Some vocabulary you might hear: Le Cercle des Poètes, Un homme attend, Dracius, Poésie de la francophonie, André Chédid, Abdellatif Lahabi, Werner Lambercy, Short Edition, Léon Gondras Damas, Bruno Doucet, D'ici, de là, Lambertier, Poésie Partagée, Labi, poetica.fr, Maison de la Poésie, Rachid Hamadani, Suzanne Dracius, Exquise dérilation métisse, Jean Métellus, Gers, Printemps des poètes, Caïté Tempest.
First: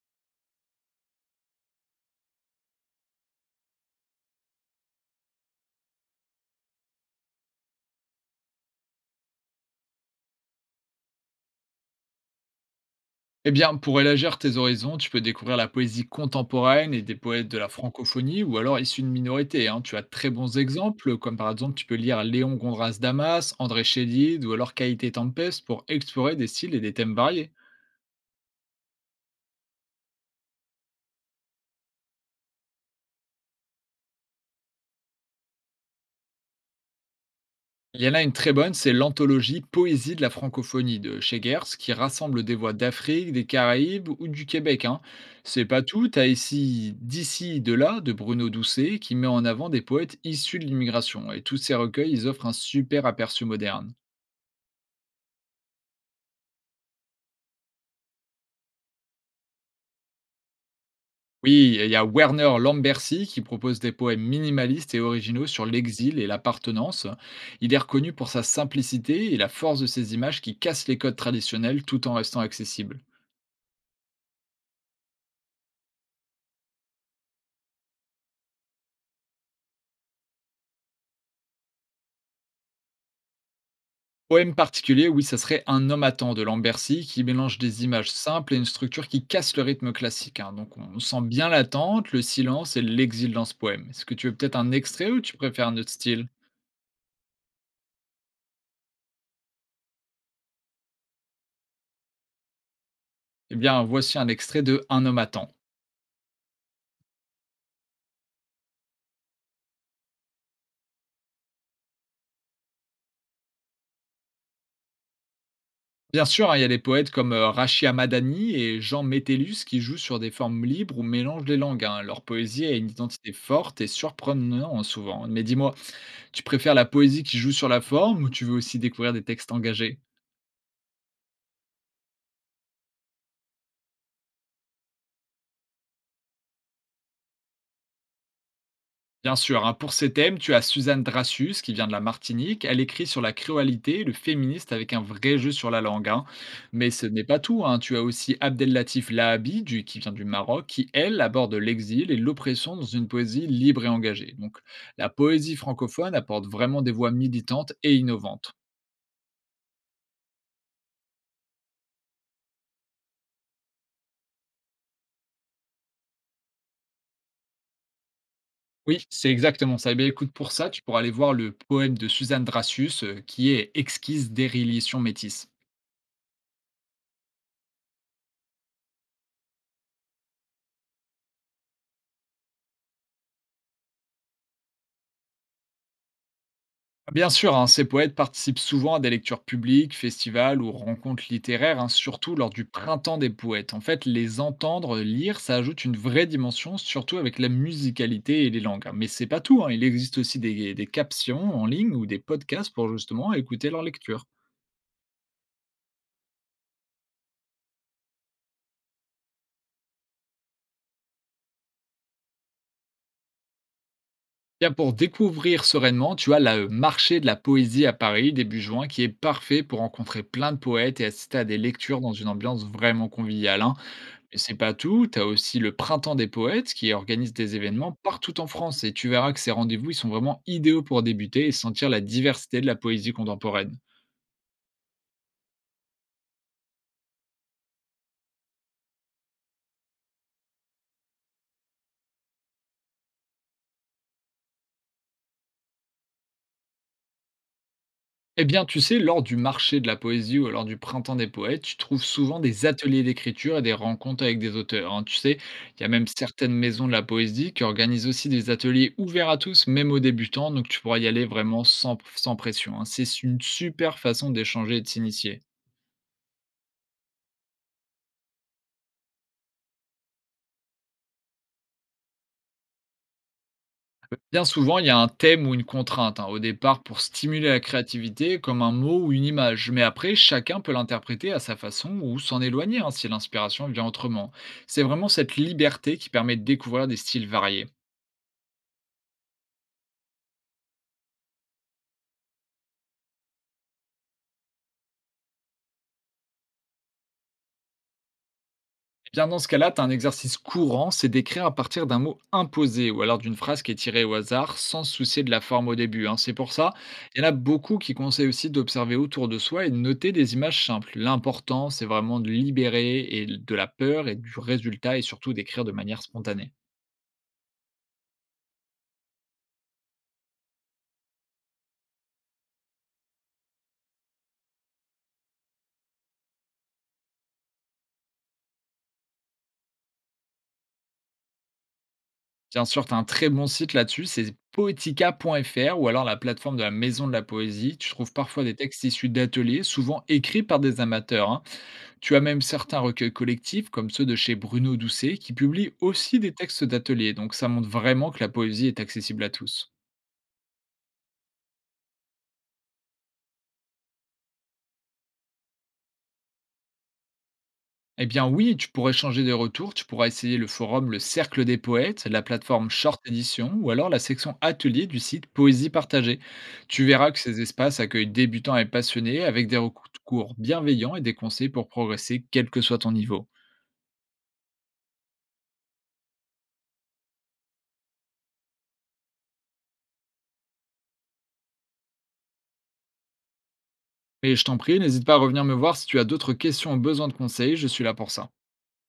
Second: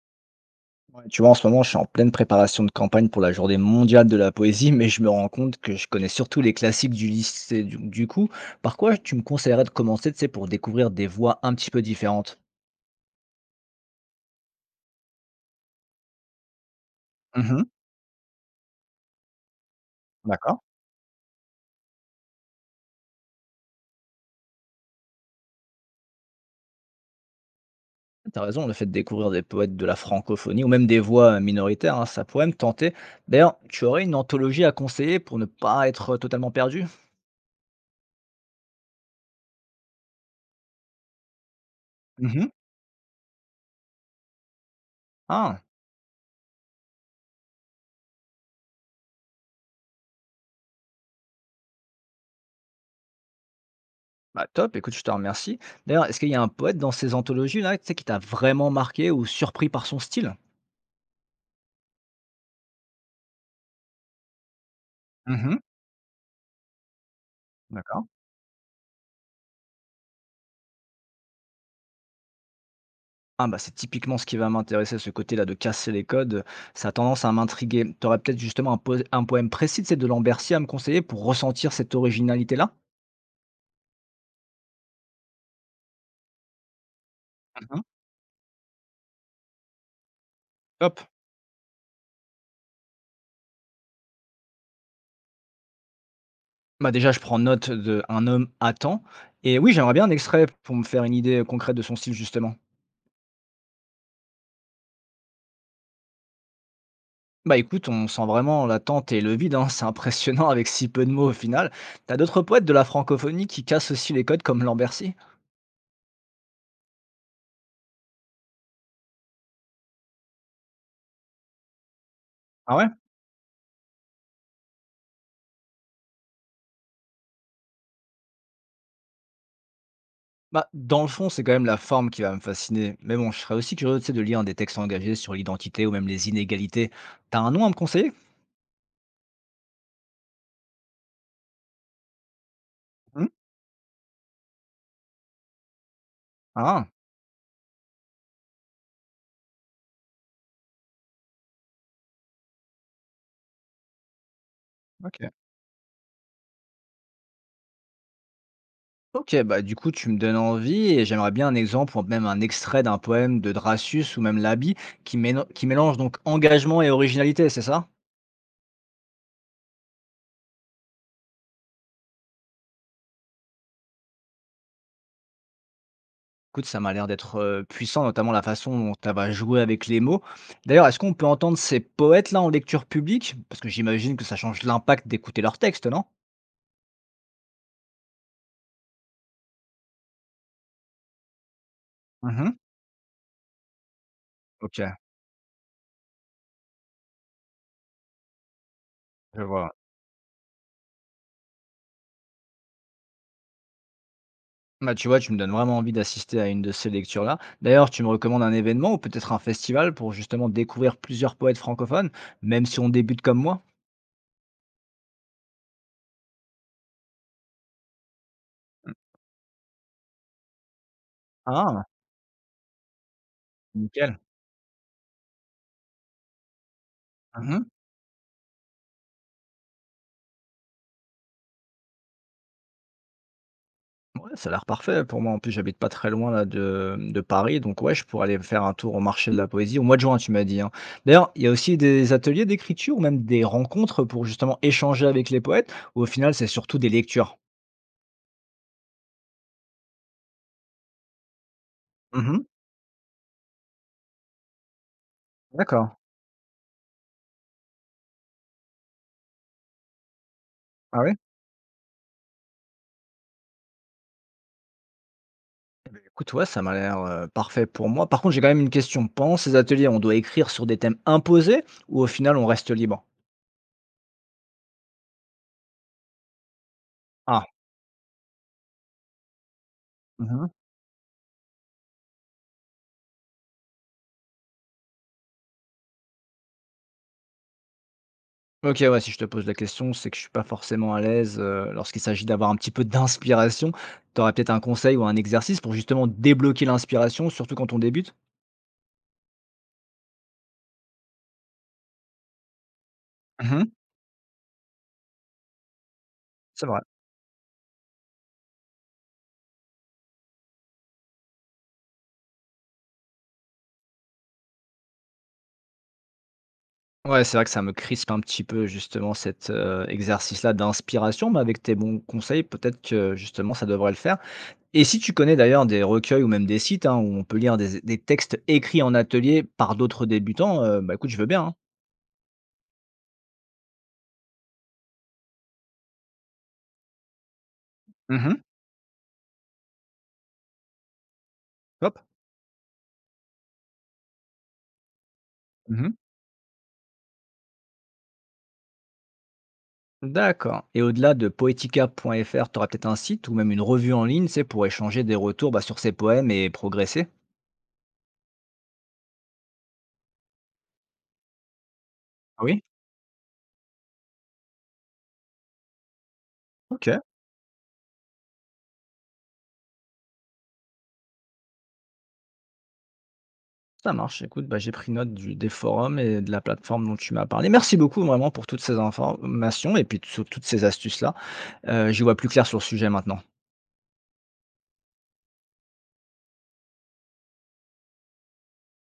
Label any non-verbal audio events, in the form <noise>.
Ouais, tu vois, en ce moment, je suis en pleine préparation de campagne pour la journée mondiale de la poésie, mais je me rends compte que je connais surtout les classiques du lycée. Du coup, par quoi tu me conseillerais de commencer, tu sais, pour découvrir des voix un petit peu différentes? Eh bien, pour élargir tes horizons, tu peux découvrir la poésie contemporaine et des poètes de Mhm, la francophonie ou alors issus de minorités, hein. Tu as de très bons d'accord. exemples, comme par exemple, tu peux lire Léon Gondras Damas, André Chédid ou alors Caïté Tempest pour explorer des styles et des thèmes variés. T'as raison, le fait de découvrir des poètes de la francophonie ou même des voix minoritaires, hein, ça pourrait me tenter. D'ailleurs, tu aurais une anthologie à conseiller pour ne pas être totalement perdu? Il y en a une très bonne, c'est l'anthologie Poésie de la francophonie de chez Gers, qui rassemble Mhm. des voix d'Afrique, des Caraïbes ou du Québec, hein. C'est Ah, pas tout, t'as ici D'ici, de là de Bruno Doucet, qui met en avant des poètes issus de l'immigration. Et tous ces recueils, ils offrent un super aperçu moderne. bah top, écoute, je te remercie. D'ailleurs, est-ce qu'il y a un poète dans ces anthologies-là, tu sais, qui t'a vraiment marqué ou surpris par son style? Oui, et il y a Werner Lambercy qui propose des poèmes minimalistes et originaux Mhm. sur l'exil et l'appartenance. Il est D'accord. reconnu pour sa simplicité et la force de ses images qui cassent les codes traditionnels tout en restant accessible. Ah bah, c'est typiquement ce qui va m'intéresser, ce côté-là de casser les codes, ça a tendance à m'intriguer. Tu aurais peut-être justement un poème précis, tu de Lambertier à me conseiller pour ressentir cette originalité-là? Poème particulier, oui, ça serait Un homme attend de Lambercy qui mélange Mhm. des images simples et une structure qui casse le rythme classique, hein. Donc on Hop. sent bien l'attente, le silence et l'exil dans ce poème. Est-ce que tu veux peut-être un extrait ou tu préfères un autre style? Bah déjà, je prends note de Un homme attend. Et oui, j'aimerais bien un extrait pour me faire une idée concrète de son style, justement. Eh bien, voici un extrait de Un homme attend. Bah écoute, on sent vraiment l'attente et le vide, hein, <laughs> c'est impressionnant avec si peu de mots au final. T'as d'autres poètes de la francophonie qui cassent aussi les codes comme Lambertier? Bien sûr, hein, il y a des poètes comme Rachid Hamadani et Jean Métellus qui jouent sur des formes libres ou mélangent les langues, hein. Leur poésie a Ah ouais. une identité forte et surprenante souvent. Mais dis-moi, tu préfères la poésie qui joue sur la forme ou tu veux aussi découvrir des textes engagés? Bah, dans le fond, c'est quand même la forme qui va me fasciner. Mais bon, je serais aussi curieux, tu sais, de lire des textes engagés sur l'identité ou même les inégalités. T'as un nom à me conseiller? Bien sûr, hein, pour ces thèmes, tu as Suzanne Dracius qui vient de la Martinique. Elle écrit sur Hmm. la créolité, le féministe avec un vrai jeu sur la langue, hein. Ah, Mais ce n'est pas tout, hein, tu as aussi Abdellatif Lahabi qui vient du Maroc, qui elle aborde l'exil et l'oppression dans une poésie libre et engagée. Donc la ok. poésie francophone apporte vraiment des voix militantes et innovantes. Ok, bah du coup, tu me donnes envie et j'aimerais bien un exemple ou même un extrait d'un poème de Dracius ou même Labi qui, qui mélange donc engagement et originalité, c'est ça? Oui, c'est exactement ça. Eh bien, écoute, pour ça, tu pourras aller voir le poème de Suzanne Dracius qui est Exquise dérilation métisse. Écoute, ça m'a l'air d'être puissant, notamment la façon dont ça va jouer avec les mots. D'ailleurs, est-ce qu'on peut entendre ces poètes-là en lecture publique? Parce que j'imagine que ça change l'impact d'écouter leurs textes, non? Bien sûr, hein, ces poètes participent souvent à des lectures publiques, festivals ou rencontres littéraires, hein, surtout lors Mhm. du printemps des poètes. En fait, les Ok, entendre lire, ça ajoute une vraie dimension, surtout avec la musicalité et les langues, hein. Mais c'est pas je tout, hein, vois. il existe aussi des captions en ligne ou des podcasts pour justement écouter leur lecture. Bah, tu vois, tu me donnes vraiment envie d'assister à une de ces lectures-là. D'ailleurs, tu me recommandes un événement ou peut-être un festival pour justement découvrir plusieurs poètes francophones, même si on débute comme moi? Bien, pour découvrir sereinement, tu as le marché de la poésie à Paris début juin qui est parfait pour rencontrer plein de poètes et assister à des Ah, lectures dans une ambiance vraiment conviviale, hein. nickel. Et c'est pas tout, tu as aussi le Printemps des poètes qui organise des Mmh. événements partout en France et tu verras que ces rendez-vous, ils sont vraiment idéaux pour débuter et sentir la diversité de la poésie contemporaine. Ouais, ça a l'air parfait pour moi. En plus, j'habite pas très loin là de Paris, donc ouais, je pourrais aller faire un tour au marché de la poésie au mois de juin, tu m'as dit, hein. D'ailleurs, il y a aussi des ateliers d'écriture ou même des rencontres pour justement échanger avec les poètes ou au final, c'est surtout des lectures? Eh bien, tu sais, lors du marché de la poésie ou lors du Printemps des poètes, tu trouves souvent Mmh. des ateliers d'écriture et des rencontres avec des auteurs, hein. Tu sais, il y a D'accord. même certaines maisons de la poésie qui organisent aussi des ateliers ouverts à tous, même aux débutants, donc tu pourras Ah y oui? aller vraiment sans pression, hein. C'est une super façon d'échanger et de s'initier. Écoute, ouais, ça m'a l'air, parfait pour moi. Par contre, j'ai quand même une question. Pendant ces ateliers, on doit écrire sur des thèmes imposés ou au final on reste libre? Bien souvent, il y a un thème ou une contrainte, hein, au départ pour Ah, stimuler la créativité, comme un mot ou une image. Mais après, mmh. chacun peut l'interpréter à sa façon ou s'en éloigner, hein, si l'inspiration vient autrement. C'est vraiment cette liberté qui permet de découvrir des styles variés. Ok, ouais, si je te pose la question, c'est que je suis pas forcément à l'aise, lorsqu'il s'agit d'avoir un petit peu d'inspiration. Tu aurais peut-être un conseil ou un exercice pour justement débloquer l'inspiration, surtout quand on débute? Bien dans ce cas-là, tu as un exercice courant, c'est d'écrire à partir d'un mot imposé ou alors d'une phrase qui Mmh. est tirée au hasard sans se soucier de la forme au début, hein. C'est pour C'est ça, vrai. il y en a beaucoup qui conseillent aussi d'observer autour de soi et de noter des images simples. L'important, c'est vraiment de libérer et de la peur et du résultat et surtout d'écrire de manière spontanée. Ouais, c'est vrai que ça me crispe un petit peu justement cet exercice-là d'inspiration, mais avec tes bons conseils, peut-être que justement ça devrait le faire. Et si tu connais d'ailleurs des recueils ou même des sites hein, où on peut lire des textes écrits en atelier par d'autres débutants, bah, écoute, je veux bien, hein. Bien sûr, tu as un très bon site là-dessus, c'est poetica.fr ou alors la plateforme de la Maison de la Poésie. Tu trouves parfois Mmh. des textes issus d'ateliers, souvent écrits par des amateurs, hein. Hop. Tu as même certains recueils collectifs, comme ceux de chez Bruno Doucet, qui publient Mmh. aussi des textes d'ateliers, donc ça montre vraiment que la poésie est accessible à tous. D'accord et au-delà de poetica.fr, tu auras peut-être un site ou même une revue en ligne, c'est pour échanger des retours, bah, sur ces poèmes et progresser? Eh bien oui, tu pourrais changer de retour, tu pourras essayer le forum Le Cercle des Poètes, la Ah oui, plateforme Short Edition ou alors la section Atelier du site Poésie Partagée. Tu ok. verras que ces espaces accueillent débutants et passionnés avec des recours bienveillants et des conseils pour progresser quel que soit ton niveau. Ça marche, écoute, bah, j'ai pris note du des forums et de la plateforme dont tu m'as parlé. Merci beaucoup vraiment pour toutes ces informations et puis sur toutes ces astuces-là. J'y vois plus clair sur le sujet maintenant. Et je t'en prie, n'hésite pas à revenir me voir si tu as d'autres questions ou besoin de conseils, je suis là pour ça.